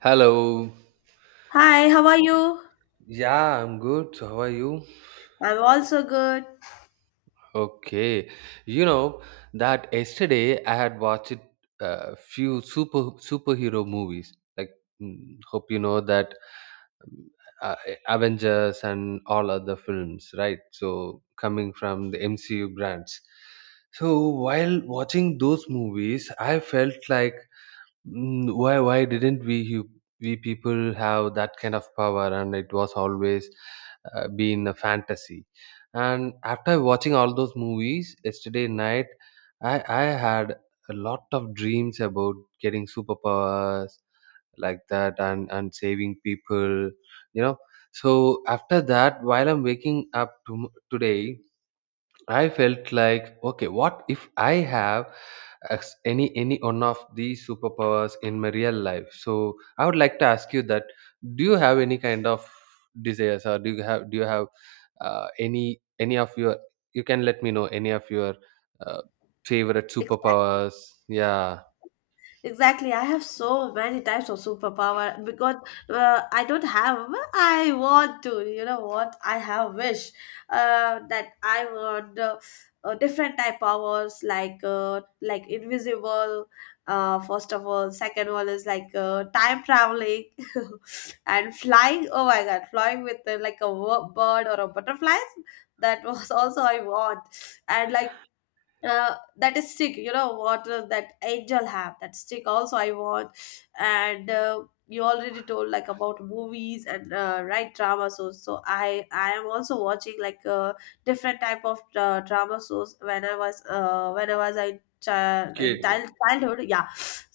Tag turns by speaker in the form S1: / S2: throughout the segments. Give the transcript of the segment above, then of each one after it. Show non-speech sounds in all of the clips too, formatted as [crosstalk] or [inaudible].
S1: Hello.
S2: Hi, how are you?
S1: Yeah, I'm good. So how are you?
S2: I'm also good.
S1: Okay. You know that yesterday I had watched a few superhero movies. Hope you know that um, uh, Avengers and all other films, right? So coming from the MCU brands. So while watching those movies, I felt like why didn't we people have that kind of power, and it was always been a fantasy. And after watching all those movies yesterday night, I had a lot of dreams about getting superpowers like that, and saving people you know so after that, while I'm waking up tom today, I felt like, okay, what if I have any one of these superpowers in my real life? So I would like to ask you that: do you have any kind of desires? Or do you have any of your? You can let me know any of your uh, favorite
S2: Exactly.
S1: superpowers. Yeah,
S2: Exactly. I have so many types of superpower because I don't have. I want to. You know what? I have wish that I want different type powers like invisible. First of all, second one is like time traveling [laughs] and flying. Oh my God, flying with like a bird or a butterfly. That was also I want, and like that is stick, you know what, that angel have that stick, also I want. And you already told like about movies and right drama shows, so I am also watching like different type of drama shows when I was when I was a child in
S1: kid.
S2: childhood, yeah.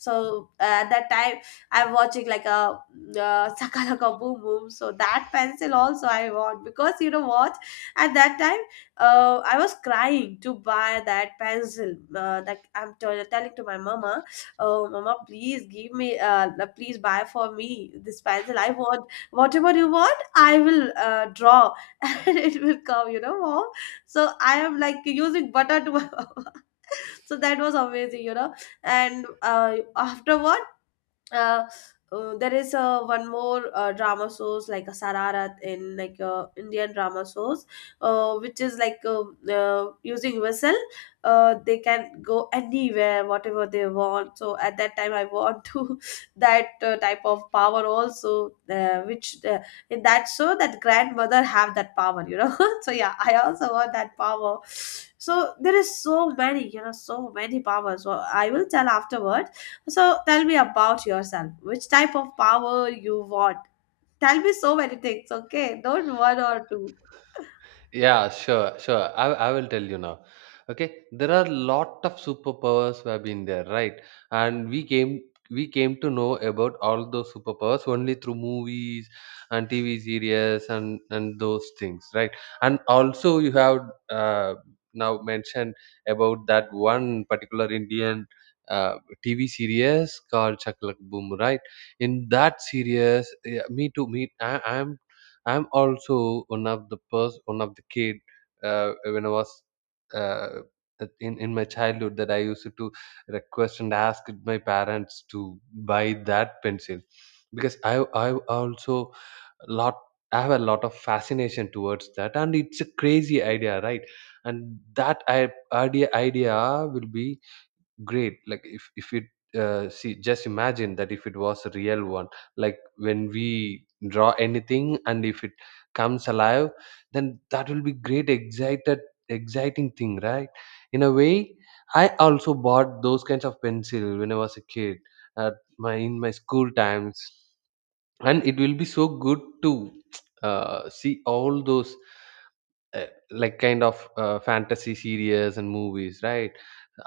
S2: So at that time I'm watching like a sakalaka boom boom, so that pencil also I want, because you know what, at that time I was crying to buy that pencil. That I'm telling to my mama, oh mama, please give me, please buy for me this pencil. I want whatever you want, I will draw, [laughs] and it will come. You know, mom. So I am like using butter to my [laughs] mama. So that was amazing, you know. And afterwards, uh, there is one more drama shows like a Sararat, in like Indian drama shows, which is like using whistle, they can go anywhere whatever they want. So at that time, I want to [laughs] that type of power also, which in that show that grandmother have that power, you know. [laughs] So yeah, I also want that power. So there is so many, you know, so many powers. So I will tell afterward. So tell me about yourself. Which type of power you want? Tell me so many things, okay? Don't one or two.
S1: Yeah, sure, sure. I will tell you now. Okay, there are lot of superpowers who have been there, right? And we came to know about all those superpowers only through movies and TV series and those things, right? And also you have uh, now mentioned about that one particular Indian uh, TV series called Chaklak Boom, right? In that series, yeah, me too. Me, I am I'm also one of the kid, when uh, in my childhood, that I used to request and ask my parents to buy that pencil, because I also lot I have a lot of fascination towards that. And it's a crazy idea, right? And that I idea idea will be great. Like if it see, just imagine that if it was a real one, like when we draw anything and if it comes alive, then that will be great excited exciting thing, right? In a way, I also bought those kinds of pencil when I was a kid at my in my school times. And it will be so good to [tsk] see all those like kind of fantasy series and movies, right?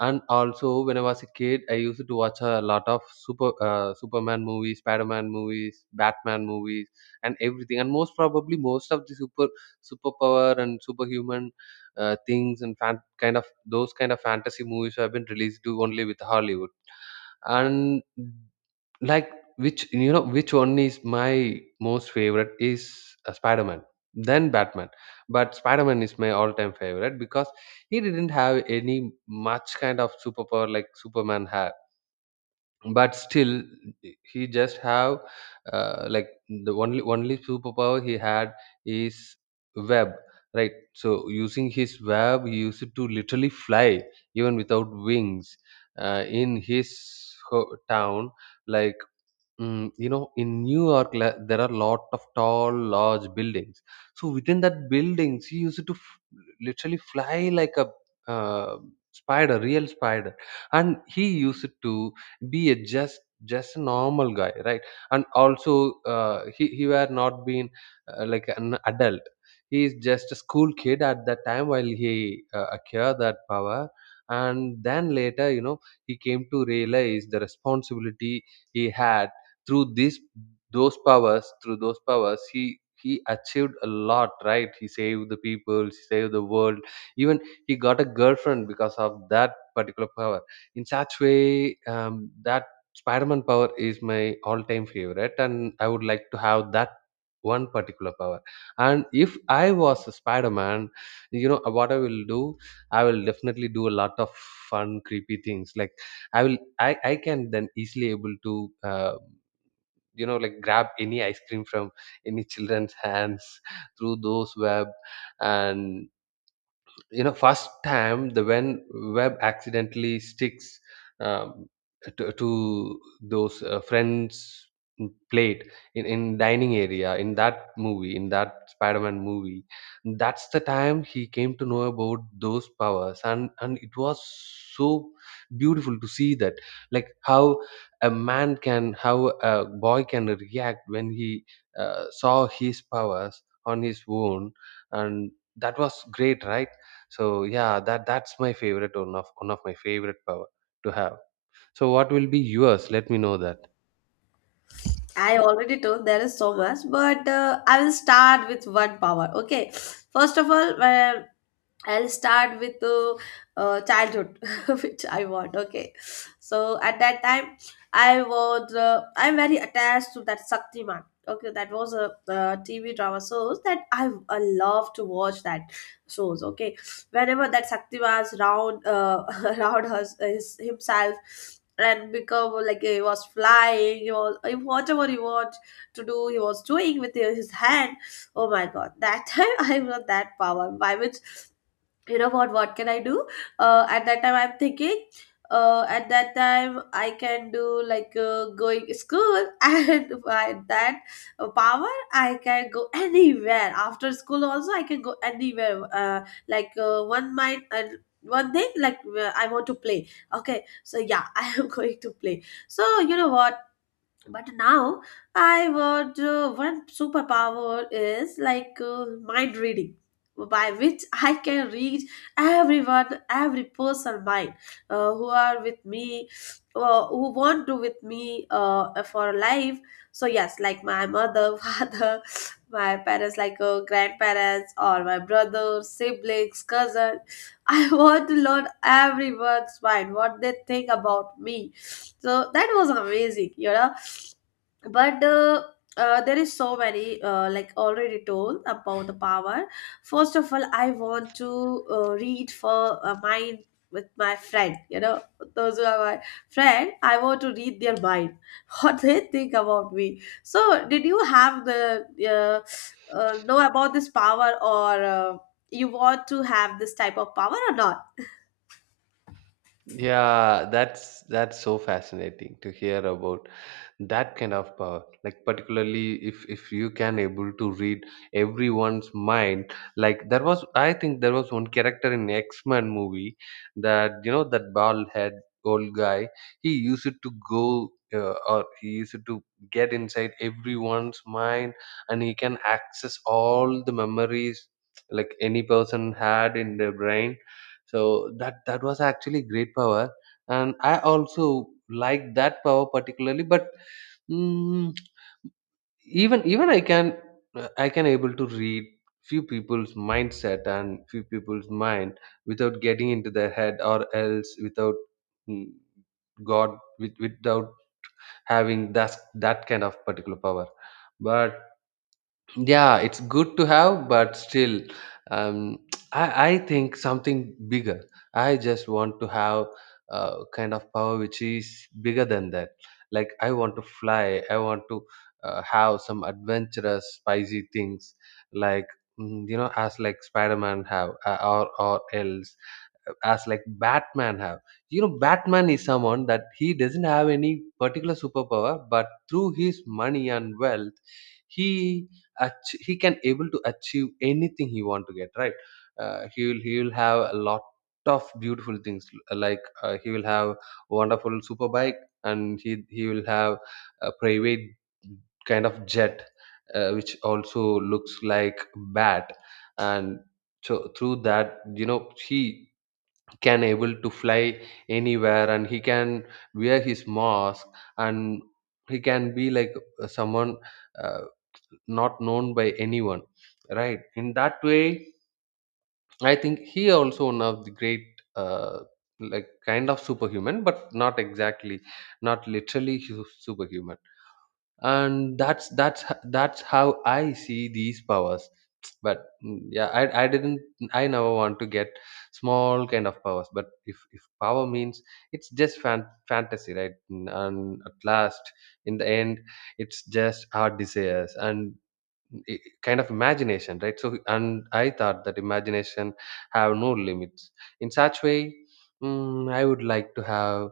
S1: And also when I was a kid, I used to watch a lot of Superman movies, Spider-Man movies, Batman movies and everything. And most probably most of the superpower and superhuman things and kind of those kind of fantasy movies have been released to only with Hollywood. And like, which you know which one is my most favorite is Spider-Man, then Batman. But Spider-Man is my all-time favorite because he didn't have any much kind of superpower like Superman had. But still, he just have like the only superpower he had is web, right? So using his web, he used to literally fly even without wings in his town. Like you know, in New York, there are lot of tall, large buildings. So within that buildings, he used to literally fly like a uh, spider, real spider. And he used to be a just a normal guy, right? And also, he were not being like an adult. He is just a school kid at that time while he acquired that power. And then later, you know, he came to realize the responsibility he had through this those powers. Through those powers, he achieved a lot, right? He saved the people, he saved the world. Even he got a girlfriend because of that particular power. In such way, that Spider-Man power is my all-time favorite, and I would like to have that one particular power. And if I was a Spider-Man, you know, what I will do, I will definitely do a lot of fun creepy things. Like I will I can then easily able to uh, you know, like grab any ice cream from any children's hands [laughs] through those web. And you know, first time the when web accidentally sticks um, to those friends plate, in dining area in that movie, in that Spider-Man movie. That's the time he came to know about those powers, and it was so beautiful to see that, like how a boy can react when he saw his powers on his own. And that was great, right? So yeah, that that's my favorite, one of my favorite power to have. So what will be yours? Let me know that.
S2: I already told there is so much, but I will start with one power, okay? First of all, I'll start with childhood, [laughs] which I want. Okay, so at that time, I was I'm very attached to that Shaktiman. Okay, that was a TV drama shows that I love to watch that shows. Okay, whenever that Shaktiman's round [laughs] round his himself and become like he was flying, he was whatever he want to do, he was doing with his hand. Oh my god, that time [laughs] I was that power by which, you know what can I do? At that time I'm thinking at that time I can do like going to school, [laughs] and by that power I can go anywhere, after school also I can go anywhere, like one mind and one thing, like I want to play, okay? So yeah, [laughs] I am going to play. So you know what, but now I would, one superpower is like mind reading, by which [laughs] I can read everyone, every person mind, who are with me, who want to with me for life. So yes, like my mother, [laughs] father, my parents, like grandparents, or my brother, siblings, cousin. I want to learn everyone's mind, what they think about me. So that was amazing, you know. But there is so many, like already told about the power. First of all, I want to read for mine, with my friend, you know, those who are my friend. I want to read their mind, [laughs] what they think about me. So did you have the know about this power, or you want to have this type of power or not?
S1: Yeah, that's so fascinating to hear about that kind of power. Like particularly if you can able to read everyone's mind. Like there was I think there was one character in X-Men movie, that you know, that bald head old guy, he used it to go or he used it to get inside everyone's mind, and he can access all the memories like any person had in their brain. So that that was actually great power, and I also like that power particularly. But Mm, even I can able to read few people's mindset and few people's mind without getting into their head, or else without mm, God, without having that that kind of particular power. But yeah, it's good to have. But still um, [tsk] I think something bigger. I just want to have kind of power which is bigger than that. Like I want to fly, I want to have some adventurous spicy things. Like you know, as like Spider-Man have, or else as like Batman have. You know, Batman is someone that he doesn't have any particular superpower, but through his money and wealth he he can able to achieve anything he want to get, right? He will have a lot of beautiful things. He will have wonderful super bike, and he will have a private kind of jet, which also looks like bat. And so through that, you know, he can able to fly anywhere, and he can wear his mask and he can be like someone uh, not known by anyone, right? In that way, I think he also one of the great uh, like kind of superhuman, but not exactly, not literally superhuman. And that's that's how I see these powers. But yeah, i didn't, I never want to get small kind of powers. But if power means, it's just fantasy, right? And at last, in the end, it's just our desires and kind of imagination, right? So and I thought that imagination have no limits. In such way, I would like to have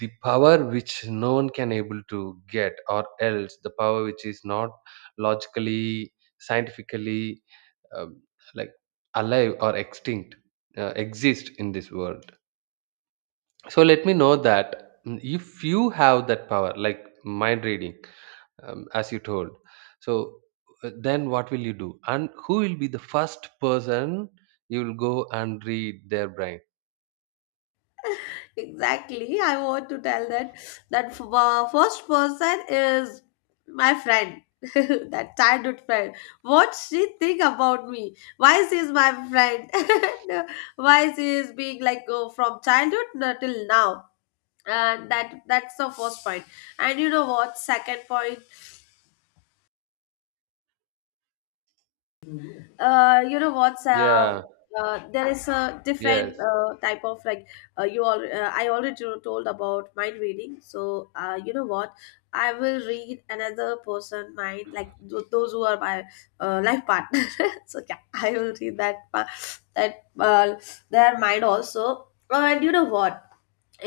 S1: the power which no one can able to get, or else the power which is not logically, scientifically, um, like alive or extinct exist in this world. So let me know that, if you have that power like mind reading, as you told. So then what will you do and who will be the first person you will go and read their brain?
S2: Exactly. I want to tell that that first person is my friend, [laughs] that childhood friend. What she think about me? Why she is my friend? [laughs] Why she is being like from childhood till now? And that's the first point. And you know what? Second point. You know what's
S1: Yeah,
S2: there is a
S1: yes.
S2: different type of like you all, I already told about mind reading, so you know what, I will read another person mind, like those who are my life partner. [laughs] So yeah, I will read that pa- that their mind also. And you know what,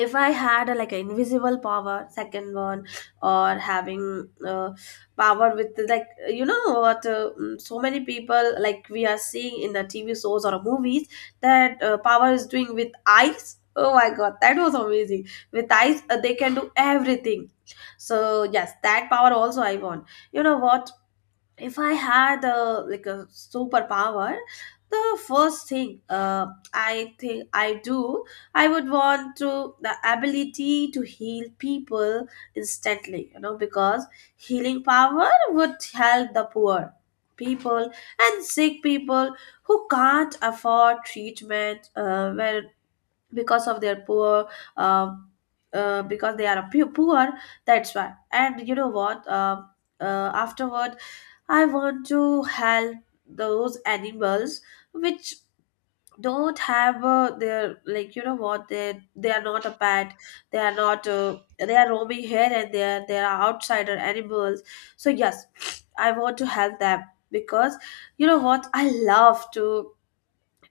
S2: if I had a, like an invisible power, second one, or having power with, like, you know what, so many people, like we are seeing in the TV shows or movies, that power is doing with eyes. Oh my god, that was amazing, with eyes they can do everything. So yes, that power also I want. You know what, if I had a, like a superpower, the first thing, I think I do, I would want to the ability to heal people instantly, you know, because healing power would help the poor people and sick people who can't afford treatment, where because of their poor, uh, because they are poor, that's why. And you know what, afterward I want to help those animals which don't have their, like, you know what, they are not a pet, they are not they are roaming here and there, they are outsider animals. So yes, I want to help them, because you know what, I love to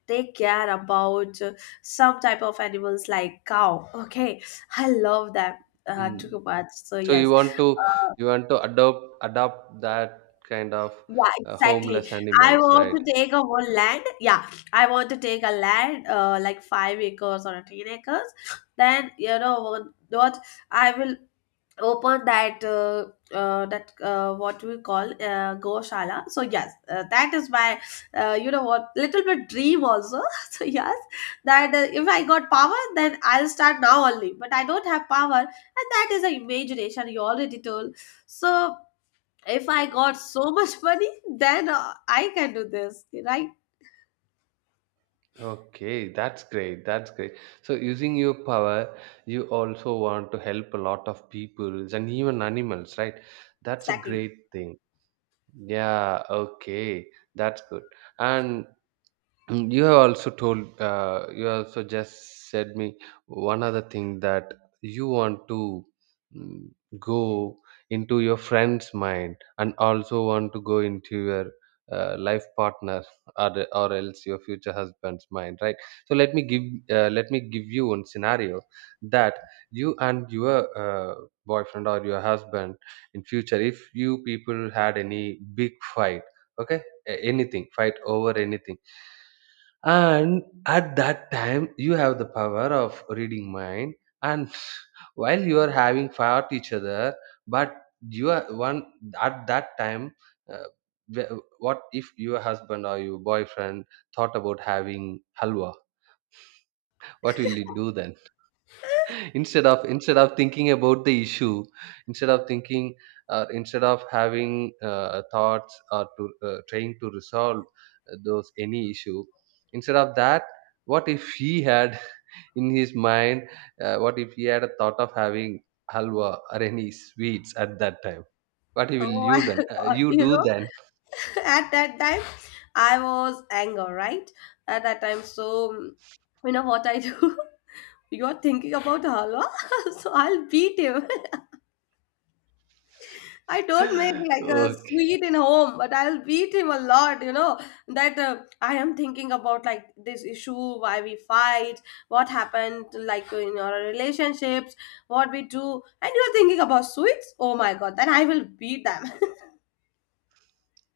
S2: take care about some type of animals like cow, okay? I love them
S1: Mm.
S2: too much. So
S1: So you
S2: yes,
S1: want to
S2: uh,
S1: adopt that kind of
S2: yeah, exactly.
S1: homeless
S2: I
S1: animals,
S2: want
S1: right?
S2: to take a whole land. Yeah, I want to take a land, like 5 acres or 10 acres. Then you know what? what I will open that what we call goshala. So yes, that is my you know what, little bit dream also. [laughs] So yes, that if I got power, then I'll start now only. But I don't have power, and that is an imagination. You already told. So if I got so much money, then I can do this, right?
S1: Okay, that's great. That's great. So using your power, you also want to help a lot of people and even animals, right? That's a
S2: Exactly.
S1: great thing. Yeah, okay. That's good. And you have also told, you also just said me one other thing that you want to mm, go into your friend's mind, and also want to go into your life partner, or else your future husband's mind, right? So let me give you one scenario, that you and your boyfriend or your husband in future, if you people had any big fight, okay, anything, fight over anything, and at that time you have the power of reading mind, and [laughs] while you are having fought each other, but you are one. At that time, uh, what if your husband or your boyfriend thought about having halwa, what will you do then? [laughs] Instead of thinking about the issue, instead of thinking, instead of having thoughts or to trying to resolve those any issue, instead of that, what if he had [laughs] in his mind, what if he had a thought of having halwa or any sweets at that time, what will
S2: Oh [laughs]
S1: you
S2: my
S1: done
S2: God,
S1: you
S2: you
S1: do
S2: know,
S1: then?
S2: [laughs] at that time, I was anger, right? At that time, so mm, you know what I do? [laughs] You're thinking about halwa, [laughs] so I'll beat him. [laughs] I don't make
S1: [laughs]
S2: like a
S1: Okay.
S2: sweet in home, but I'll beat him a lot, you know. That I am thinking about like this issue, why we fight, what happened, like in our relationships, what we do, and you're thinking about sweets. Oh my god, then I will beat them.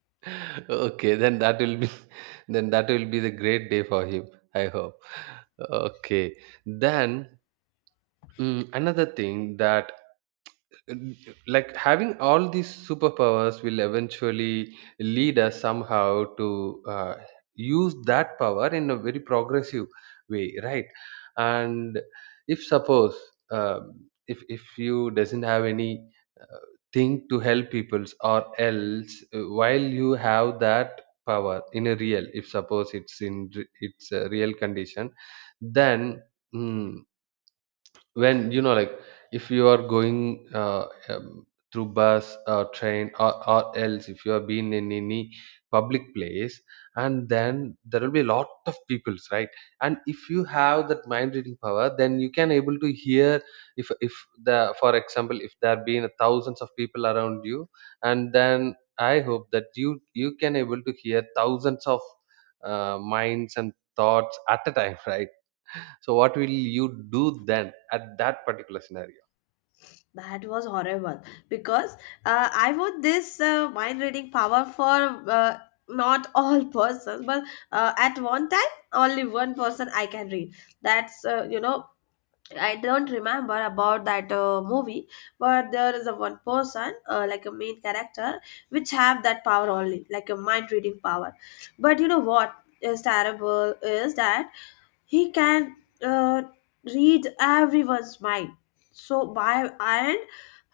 S1: [laughs] Okay, then that will be [laughs] then that will be the great day for him, I hope. Okay. Then another thing, that like having all these superpowers will eventually lead us somehow to use that power in a very progressive way, right? And if suppose, if you doesn't have any uh, thing to help peoples or else, while you have that power in a real, if suppose it's in it's a real condition, then mm, when you know, like if you are going through bus or train, or else if you have been in any public place, and then there will be a lot of peoples, right? And if you have that mind reading power, then you can able to hear. If the, for example, if there have been thousands of people around you, and then I hope that you can able to hear thousands of minds and thoughts at a time, [laughs] right? So what will you do then at that particular scenario?
S2: [laughs] That was horrible, because I want this mind reading power for uh, not all persons, but at one time, only one person I can read. That's you know, I don't remember about that movie, but there is a one person, like a main character, which have that power only, like a mind reading power. But you know what is terrible is that he can uh, read everyone's mind. So by and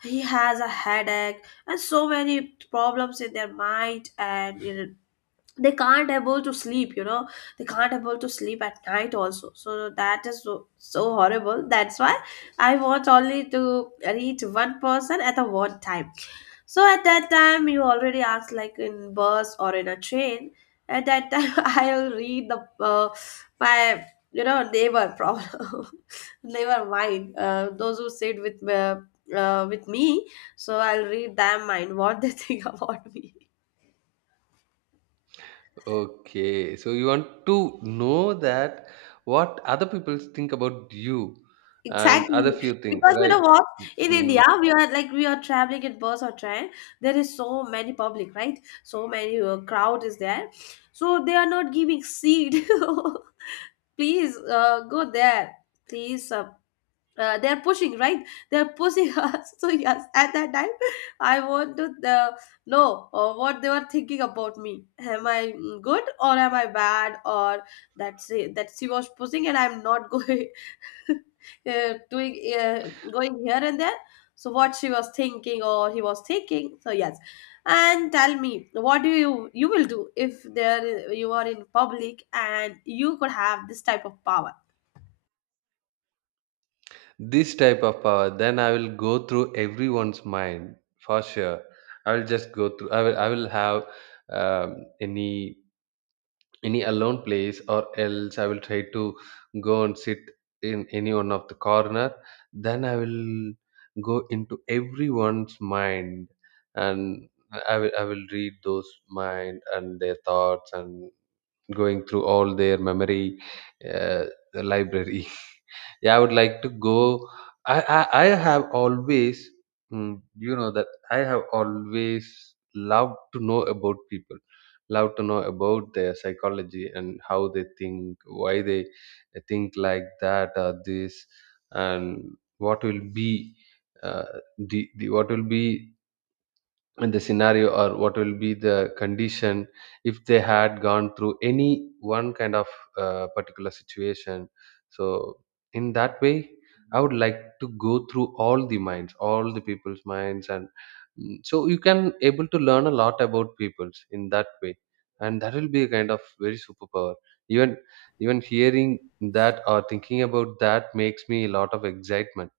S2: he has a headache and so many problems in their mind, and in they can't able to sleep, you know, they can't able to sleep at night also. So that is so, so horrible, that's why I want only to reach one person at a one time. So at that time, you already asked like in bus or in a train, at that time [laughs] I will read the my, you know, neighbor problem, [laughs] neighbor mind, those who sit with me. So I'll read them mind, what they [laughs] think about me.
S1: Okay, so you want to know that what other people think about you and other
S2: Exactly.
S1: few things,
S2: Because you
S1: right?
S2: know what, in India,
S1: Mm,
S2: we are like we are traveling in bus or train. There is so many public, right? So many crowd is there. So they are not giving seat. [laughs] Please go there. Please they're pushing, right? They're pushing [laughs] us. So yes, at that time I want to know what they were thinking about me. Am I good or am I bad? Or that's it, that she was pushing and I'm not [laughs] going, doing, going here and there. So what she was thinking or he was thinking? So yes, and tell me what do you will do if there you are in public and you could have this type of power.
S1: this type of power, then I will go through everyone's mind for sure. I will just go through. I will. I will have um, any any alone place, or else I will try to go and sit in any one of the corner. Then I will go into everyone's mind, and I will read those mind and their thoughts, and going through all their memory, uh, library. [laughs] Yeah, I would like to go. I have always, you know, that I have always loved to know about people, love to know about their psychology, and how they think, why they think like that or this, and what will be, uh, the what will be, and the scenario, or what will be the condition if they had gone through any one kind of particular situation. So in that way, I would like to go through all the minds, all the people's minds, and so you can able to learn a lot about people's in that way. And that will be a kind of very superpower. even Even hearing that or thinking about that makes me a lot of excitement.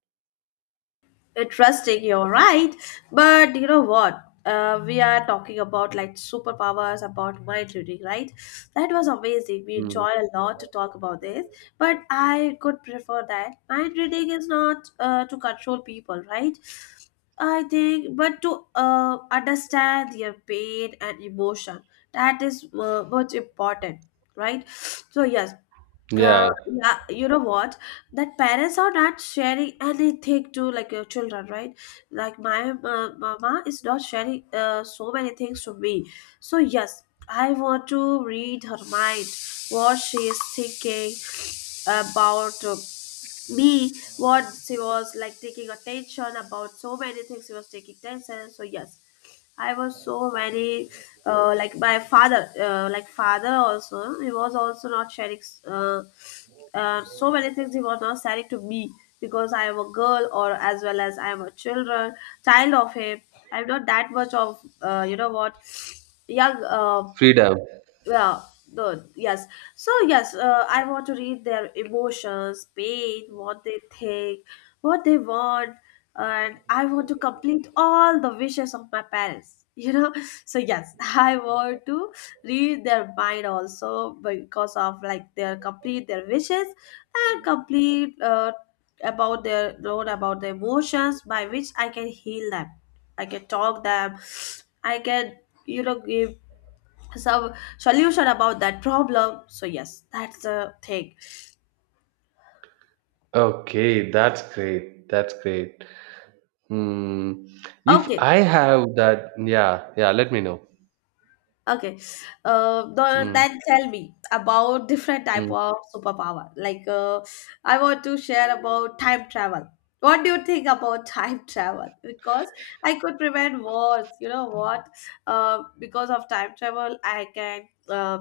S2: Interesting, you're right. But you know what? We are talking about like superpowers, about mind reading, right? That was amazing, we
S1: Mm.
S2: enjoyed a lot to talk about this. But I could prefer that mind reading is not to control people, right? I think, but to understand their pain and emotion, that is much important, right? So yes.
S1: Yeah,
S2: Yeah, you know what? That parents are not sharing anything to like your children, right? Like my mama is not sharing so many things to me. So yes, I want to read her mind, what she is thinking about me, what she was like taking attention about. So many things she was taking attention. So yes, I was so very like my father, like father also. He was also not sharing uh, so many things. He was not sharing to me because I am a girl, or as well as I am a children, child of him. I'm not that much of you know what, young
S1: freedom.
S2: well, the yes. So yes, I want to read their emotions, pain, what they think, what they want, and I want to complete all the wishes of my parents, you know. [laughs] So yes, I want to read their mind also because of like their complete their wishes and complete about their known about their emotions, by which I can heal them. I can talk them. I can, you know, give so solution about that problem. So yes, that's the thing.
S1: Okay, that's great. That's great. Hmm. If
S2: Okay.
S1: I have that, yeah, yeah, let me know.
S2: Okay.
S1: Mm,
S2: Then tell me about different type
S1: mm,
S2: of superpower. Like I want to share about time travel. What do you think about [laughs] time travel? Because I could prevent wars, you know what, because of time travel I can uh,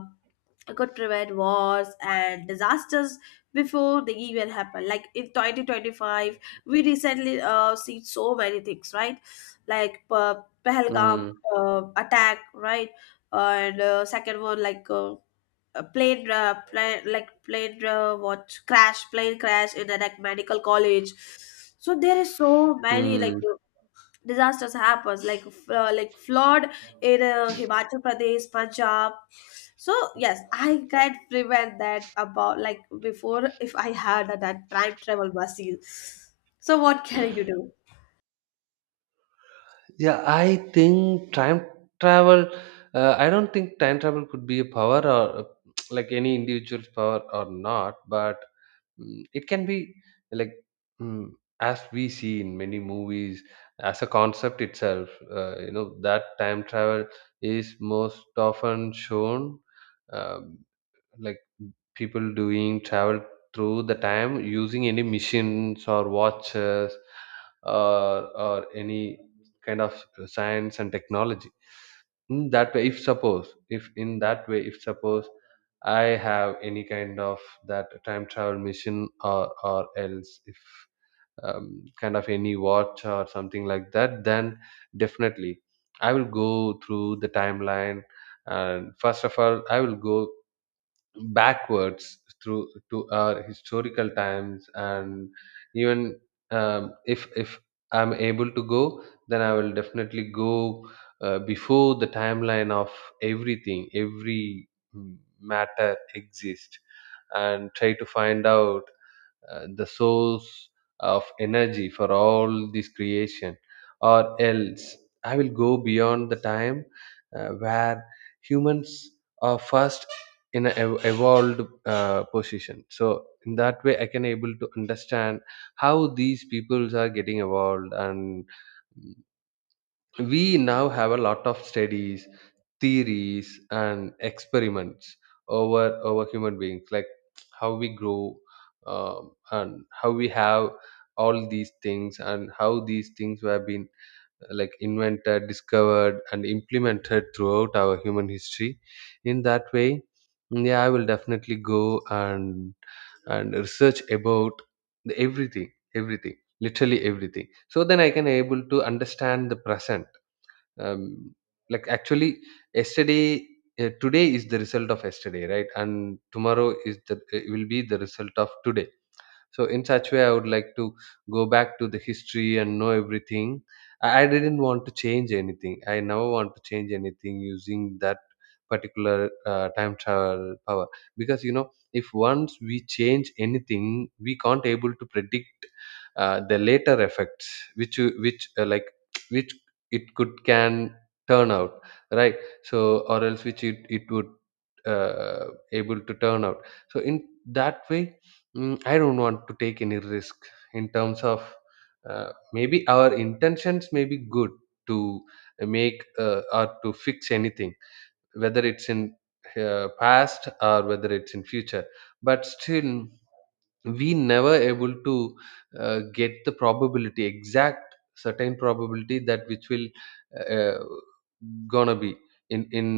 S2: could prevent wars and disasters before they even happen. Like in 2025 we recently see so many things, right? Like Pahalgam
S1: mm,
S2: attack, right? And second one, like a plane, plane like plane what crash, plane crash in an like medical college. So there is so many like
S1: mm.
S2: disasters happens, like flood in Himachal Pradesh, Punjab. So yes, I can prevent that about like before, if I had that time travel buses. So what can you do?
S1: Yeah, I think time travel, I don't think time travel could be a power, or [tsk] like any individual's power or not, but it can be like, mm, as we see in many movies, as a concept itself, you know, that time travel is most often shown. Uh, like people doing travel through the time using any machines or watches, or any kind of science and technology. In that way, if suppose, if in that way, if suppose I have any kind of that time travel machine, or else if kind of any watch or something like that, then definitely I will go through the timeline. And first of all, I will go backwards through to our historical times. And even, if I'm able to go, then I will definitely go before the timeline of everything, every mm, matter exists, and try to find out the source of energy for all this creation, or else I will go beyond the time where humans are first in an evolved position. So in that way, I can able to understand how these peoples are getting evolved. And we now have a lot of studies, theories, and experiments over human beings, like how we grow, and how we have all these things, and how these things have been like invented, discovered, and implemented throughout our human history. In that way, yeah, I will definitely go and research about the everything, everything literally everything. So then I can able to understand the present. um, like actually, yesterday, today is the result of yesterday, right? And tomorrow is the, will be the result of today. So in such way, I would like to go back to the history and know everything. I didn't want to change anything. I never want to change anything using that particular time travel power. Because you know, if once we change anything, we can't able to predict the later effects, which which, like [tsk] which it could can turn out, right? So or else which it would uh, able to turn out. So in that way, I don't want to take any risk in terms of, maybe our intentions may be good to make, or to fix anything, whether it's in past, or whether it's in future, but still we never able to get the probability, exact certain probability, that which will uh, gonna be in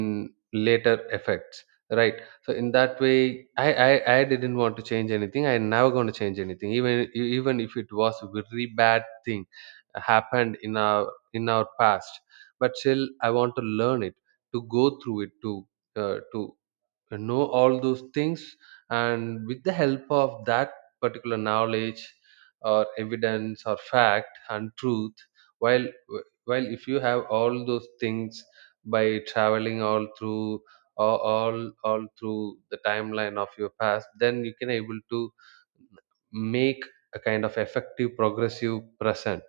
S1: later effects, right? So in that way, I didn't want to change anything. I never going to change anything, even if it was a very bad thing happened in our, past. But still, I want to learn it, to go through it, to uh, to know all those things, and with the help of that particular knowledge or evidence or fact and truth, while while if you have all those things by traveling all through, all through the timeline of your past, then you can able to make a kind of effective progressive present,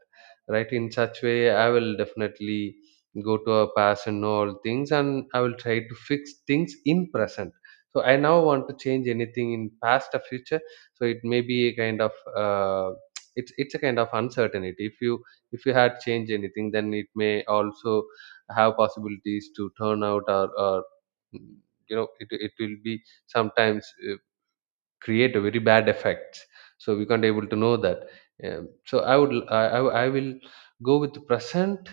S1: right? In such way, I will definitely go to a past and know all things, and I will try to fix things in present. So I now want to change anything in past or future. So it may be a kind of it's a kind of uncertainty. If you, if you had changed anything, then it may also have possibilities to turn out, mm, you know, it will be sometimes, create a very bad effect. So we can't able to know that. So I would, I will go with the present,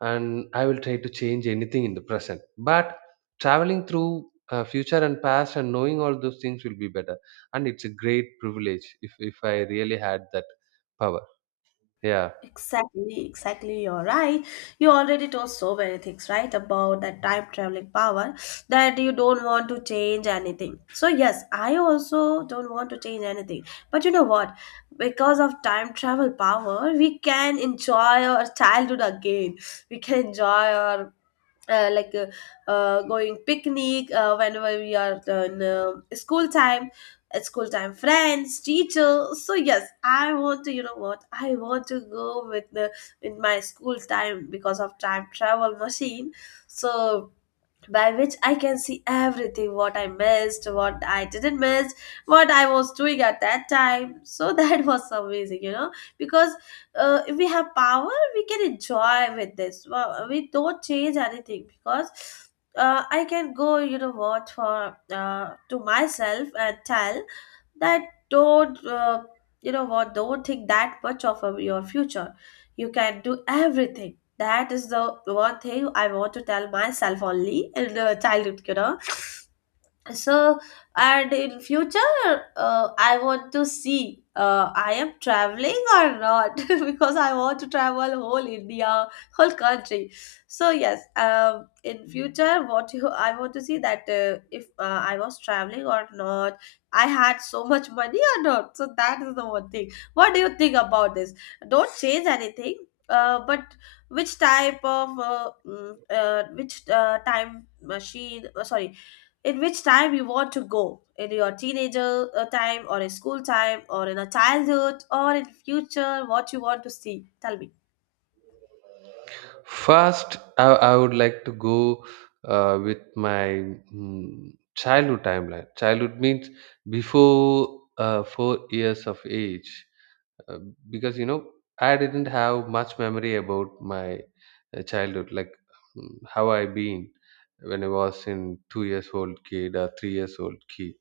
S1: and I will try to change anything in the present. But traveling through future and past, and knowing all those things will be better. And it's a great privilege if I really had that power. Yeah.
S2: Exactly, exactly, you're right. You already told so many things, right, about that time traveling power, that you don't want to change anything. So yes, I also don't want to change anything. But you know what? Because of time travel power, we can enjoy our childhood again. We can enjoy our going picnic whenever we are in school time, at school time, friends, teacher. So yes, I want to, you know what, I want to go with the with my school time because of time travel machine. So by which I can see everything, what I missed, what I didn't miss, what I was doing at that time. So [laughs] that was amazing, you know. Because if we have power, we can enjoy with this. Well, we don't change anything because I can go, you know what, for to myself and tell that don't you know what, don't think that much of your future, you can do everything. That is the one thing I want to tell myself only in the childhood, you know. So and in future I want to see I am traveling or not, [laughs] because I want to travel whole India, whole country. So yes, in future, what I want to see that if I was traveling or not, I had so much money or not. So that is the one thing. What do you think about this? Don't change anything, but which type of which time machine, sorry, in which time you want to go? In your teenager time, or in school time, or in a childhood, or in future? What you want to see, tell me?
S1: First, I would like to go with my childhood timeline. Childhood means before 4 years of age. uh, because you know, I didn't have much memory about my childhood, like mm, how I been when I was in 2 years old kid or 3 years old kid.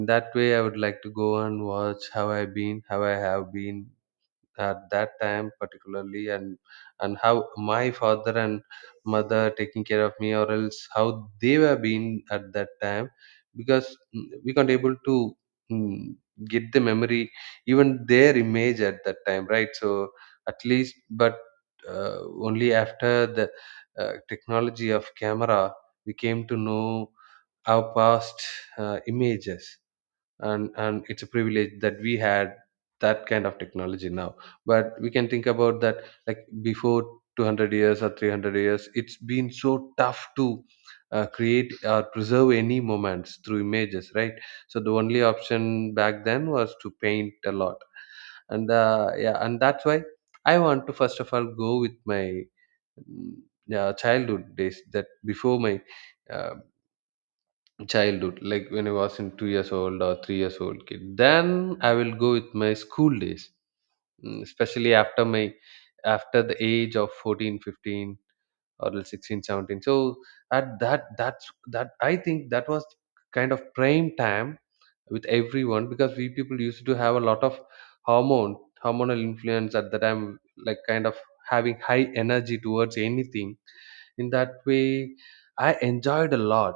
S1: In that way, I would like to go and watch how I been, how I have been at that time particularly. And how my father and mother taking care of me, or else how they were being at that time. Because we can't able to mm, get the memory, even their image at that time, right? So at least, but uh, only after the technology of camera, we came to know our past images. And it's a privilege that we had that kind of technology now. But we can think about that, like before 200 years or 300 years, it's been so tough to create or preserve any moments through images, right? So the only option back then was to paint a lot. And yeah, and that's why I want to first of all go with my mm, yeah, childhood days, that before my uh, childhood, like when I was in two years old or three years old kid. Then I will go with my school days, especially after my, after the age of 14, 15, or like 16, 17. So at that, that's that I think that was kind of prime time with everyone, because we people used to have a lot of hormone hormonal influence at the time, like kind of having high energy towards anything. In that way, I enjoyed a lot,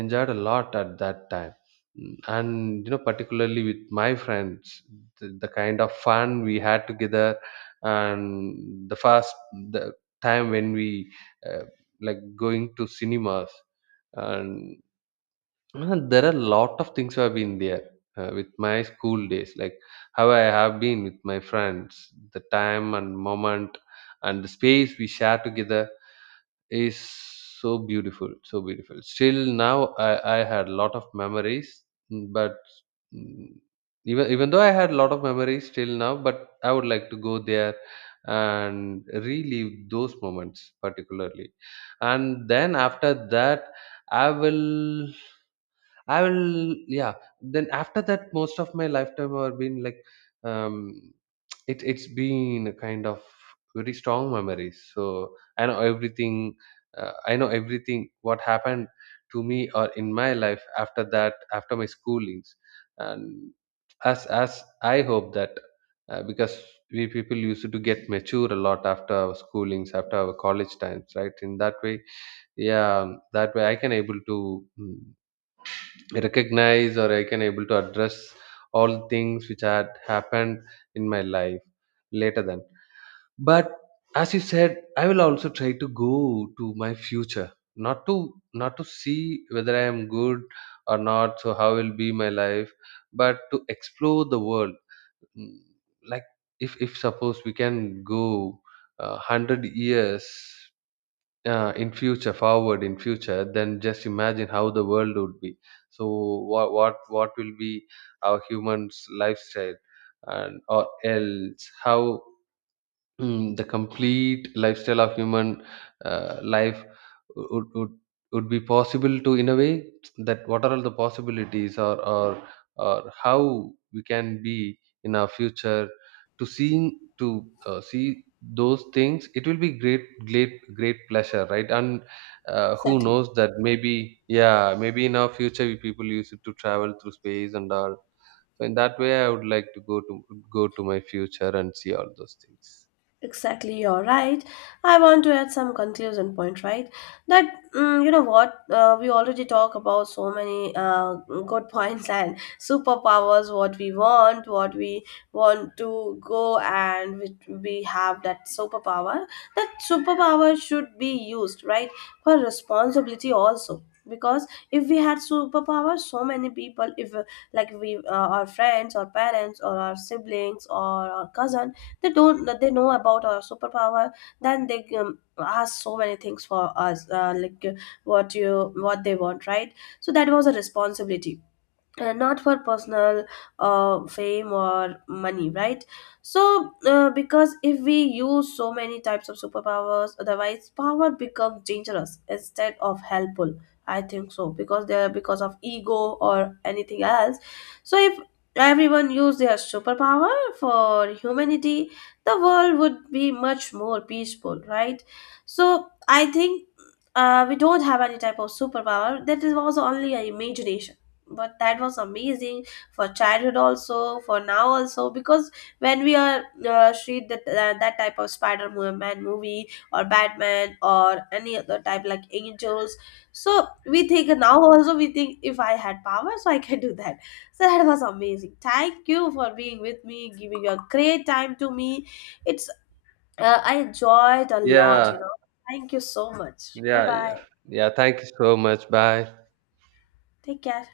S1: at that time. Mm, and you know, particularly with my friends, the kind of fun we had together, and the first the time when we uh, like going to cinemas, and there are a lot of things have been there with my school days, like how I have been with my friends. The time and moment and the space we share together is so beautiful, so beautiful. Still now, I had a lot of memories. mm, but mm, Even even though I had a lot of memories till now, but I would like to go there and relive those moments particularly. And then after that, i will I will, yeah, then after that, most of my lifetime have been like, um it it's been a kind of very strong memories. So I know everything, I know everything what happened to me or in my life after that, after my schoolings. And as I hope that, because we people used to get mature a lot after our schoolings, after our college times, right? In that way, yeah, that way I can able to mm, recognize, or I can able to address all things which had happened in my life later then. But as you said, I will also try to go to my future, not to, not to see whether I am good or not, so how will be my life, but to explore the world. Mm, like, if suppose we can go 100 years in future, forward in future, then just imagine how the world would be. So what will be our humans lifestyle, and or else how the complete lifestyle of human life would, be possible to, in a way that what are all the possibilities, or how we can be in our future. To seeing to see those things, it will be great, great pleasure, right? And who
S2: Exactly.
S1: knows that maybe, yeah, maybe in our future we people used to travel through space and all. So in that way, I would like to go to my future and see all those things.
S2: Exactly, you're right. I want to add some conclusion point, right? That you know what, we already talk about so many good [laughs] points and superpowers. What we want to go, and we have that superpower. That superpower should be used, right, for responsibility also. Because if we had superpower, so many people, if our friends, or parents, or our siblings, or our cousins, they don't they know about our superpower, then they ask so many things for us, what you, what they want, right? So that was a responsibility, not for personal fame or money, right? So because if we use so many types of superpowers, otherwise power becomes dangerous instead of helpful, I think so, because they're because of ego or anything else. So if everyone used their superpower for humanity, the world would be much more peaceful, right? So I think we don't have any type of superpower, that is was only an imagination. But that was amazing, for childhood also, for now also, because when we are read that that type of Spider-Man movie, or Batman, or any other type like angels, so we think now also, we think if I had power, so I can do that. So that was amazing. Thank you for being with me, giving your great time to me. It's I enjoyed a lot,
S1: Yeah,
S2: you know. Thank you so much, bye
S1: yeah.
S2: bye.
S1: Yeah, thank you so much. Bye.
S2: Take care.